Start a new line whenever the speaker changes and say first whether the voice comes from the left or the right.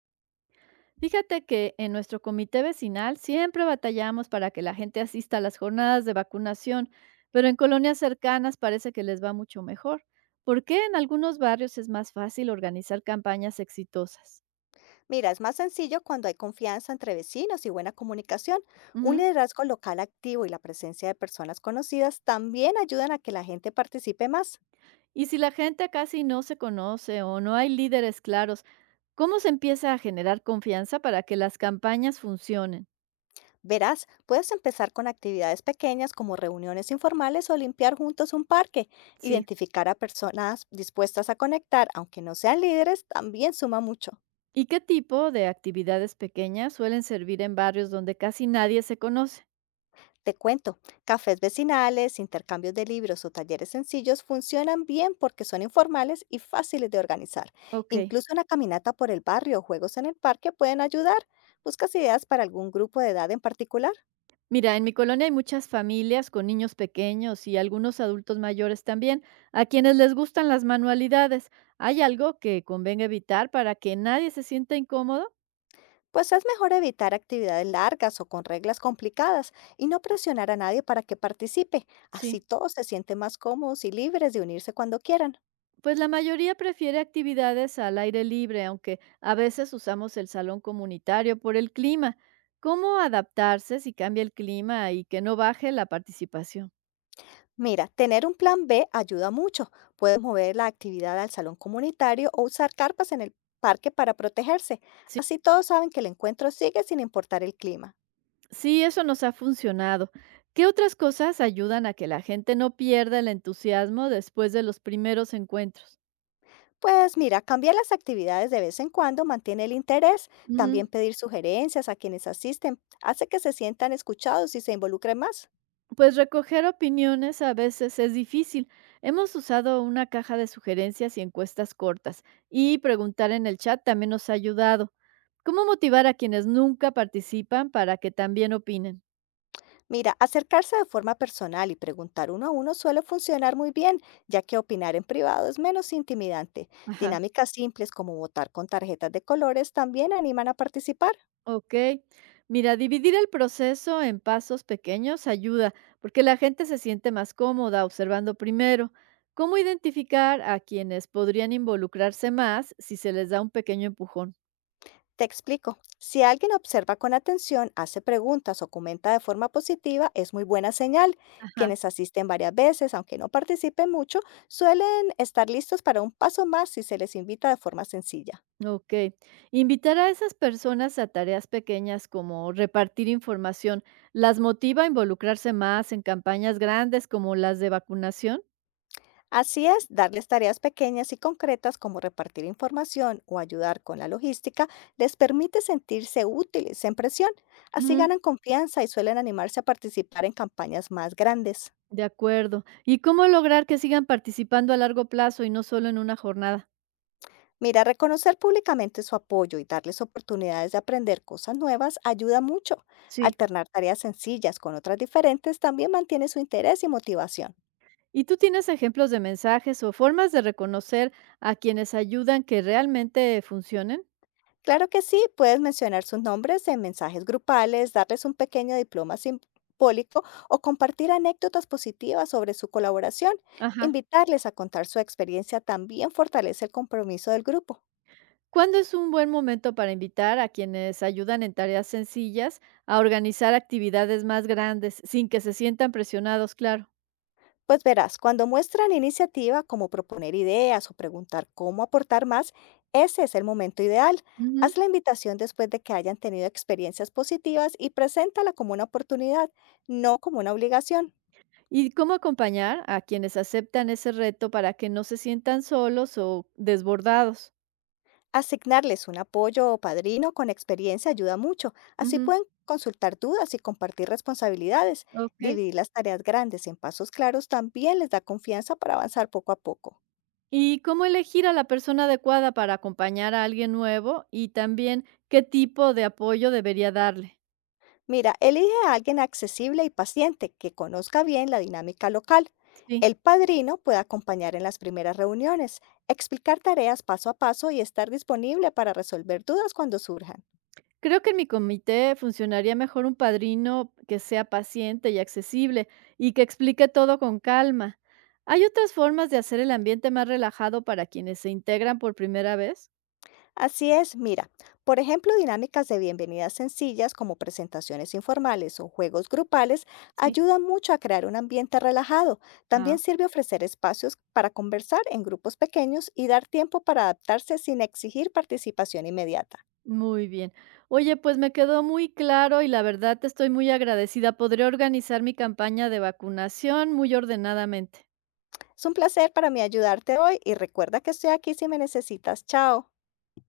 right: Fíjate que en nuestro comité vecinal siempre batallamos para que la gente asista a las jornadas de vacunación, pero en colonias cercanas parece que les va mucho mejor. ¿Por qué en algunos barrios es más fácil organizar campañas exitosas?
left: Mira, es más sencillo cuando hay confianza entre vecinos y buena comunicación. Un
right: Ujú.
left: liderazgo local activo y la presencia de personas conocidas también ayudan a que la gente participe más.
right: Y si la gente casi no se conoce o no hay líderes claros, ¿cómo se empieza a generar confianza para que las campañas funcionen?
left: Verás, puedes empezar con actividades pequeñas como reuniones informales o limpiar juntos un parque.
right: Sí.
left: Identificar a personas dispuestas a conectar, aunque no sean líderes, también suma mucho.
right: ¿Y qué tipo de actividades pequeñas suelen servir en barrios donde casi nadie se conoce?
left: Te cuento, cafés vecinales, intercambios de libros o talleres sencillos funcionan bien porque son informales y fáciles de organizar.
right: Ok.
left: Incluso una caminata por el barrio o juegos en el parque pueden ayudar. ¿Buscas ideas para algún grupo de edad en particular?
right: Mira, en mi colonia hay muchas familias con niños pequeños y algunos adultos mayores también, a quienes les gustan las manualidades. ¿Hay algo que convenga evitar para que nadie se sienta incómodo?
left: Pues es mejor evitar actividades largas o con reglas complicadas y no presionar a nadie para que participe. Así
right: Sí.
left: todos se sienten más cómodos y libres de unirse cuando quieran.
right: Pues la mayoría prefiere actividades al aire libre, aunque a veces usamos el salón comunitario por el clima. ¿Cómo adaptarse si cambia el clima y que no baje la participación?
left: Mira, tener un plan B ayuda mucho. Puedes mover la actividad al salón comunitario o usar carpas en el parque para protegerse. Así todos saben que el encuentro sigue sin importar el clima.
right: Sí, eso nos ha funcionado. ¿Qué otras cosas ayudan a que la gente no pierda el entusiasmo después de los primeros encuentros?
left: Pues mira, cambiar las actividades de vez en cuando mantiene el interés.
right: Ujú.
left: También pedir sugerencias a quienes asisten hace que se sientan escuchados y se involucren más.
right: Pues recoger opiniones a veces es difícil. Hemos usado una caja de sugerencias y encuestas cortas y preguntar en el chat también nos ha ayudado. ¿Cómo motivar a quienes nunca participan para que también opinen?
left: Mira, acercarse de forma personal y preguntar uno a uno suele funcionar muy bien, ya que opinar en privado es menos intimidante.
right: Ajá.
left: Dinámicas simples como votar con tarjetas de colores también animan a participar.
right: Ok, mira, dividir el proceso en pasos pequeños ayuda, porque la gente se siente más cómoda observando primero. ¿Cómo identificar a quienes podrían involucrarse más si se les da un pequeño empujón?
left: Te explico. Si alguien observa con atención, hace preguntas o comenta de forma positiva, es muy buena señal.
right: Ajá.
left: Quienes asisten varias veces, aunque no participen mucho, suelen estar listos para un paso más si se les invita de forma sencilla.
right: Ok, invitar a esas personas a tareas pequeñas como repartir información, ¿las motiva a involucrarse más en campañas grandes como las de vacunación?
left: Así es, darles tareas pequeñas y concretas como repartir información o ayudar con la logística les permite sentirse útiles sin presión. Así
right: Ujú,
left: ganan confianza y suelen animarse a participar en campañas más grandes.
right: de acuerdo. ¿Y cómo lograr que sigan participando a largo plazo y no solo en una jornada?
left: Mira, reconocer públicamente su apoyo y darles oportunidades de aprender cosas nuevas ayuda mucho.
right: Sí.
left: Alternar tareas sencillas con otras diferentes también mantiene su interés y motivación.
right: ¿Y tú tienes ejemplos de mensajes o formas de reconocer a quienes ayudan que realmente funcionen?
left: Claro que sí, puedes mencionar sus nombres en mensajes grupales, darles un pequeño diploma simbólico o compartir anécdotas positivas sobre su colaboración.
right: Ajá.
left: Invitarles a contar su experiencia también fortalece el compromiso del grupo.
right: ¿Cuándo es un buen momento para invitar a quienes ayudan en tareas sencillas a organizar actividades más grandes sin que se sientan presionados, claro?
left: Pues verás, cuando muestran iniciativa como proponer ideas o preguntar cómo aportar más, ese es el momento ideal.
right: Ujú.
left: Haz la invitación después de que hayan tenido experiencias positivas y preséntala como una oportunidad, no como una obligación.
right: ¿Y cómo acompañar a quienes aceptan ese reto para que no se sientan solos o desbordados?
left: Asignarles un apoyo o padrino con experiencia ayuda mucho. Así
right: Ujú,
left: pueden consultar dudas y compartir responsabilidades.
right: ok.
left: Dividir las tareas grandes en pasos claros también les da confianza para avanzar poco a poco.
right: ¿Y cómo elegir a la persona adecuada para acompañar a alguien nuevo y también qué tipo de apoyo debería darle?
left: Mira, elige a alguien accesible y paciente que conozca bien la dinámica local.
right: Sí,
left: El padrino puede acompañar en las primeras reuniones, explicar tareas paso a paso y estar disponible para resolver dudas cuando surjan.
right: creo que en mi comité funcionaría mejor un padrino que sea paciente y accesible y que explique todo con calma. ¿Hay otras formas de hacer el ambiente más relajado para quienes se integran por primera vez?
left: Así es, mira, por ejemplo, dinámicas de bienvenidas sencillas como presentaciones informales o juegos grupales
right: Sí.
left: ayudan mucho a crear un ambiente relajado. También
right: Ah,
left: sirve ofrecer espacios para conversar en grupos pequeños y dar tiempo para adaptarse sin exigir participación inmediata.
right: muy bien. Oye, pues me quedó muy claro y la verdad te estoy muy agradecida. Podré organizar mi campaña de vacunación muy ordenadamente.
left: Es un placer para mí ayudarte hoy y recuerda que estoy aquí si me necesitas. Chao.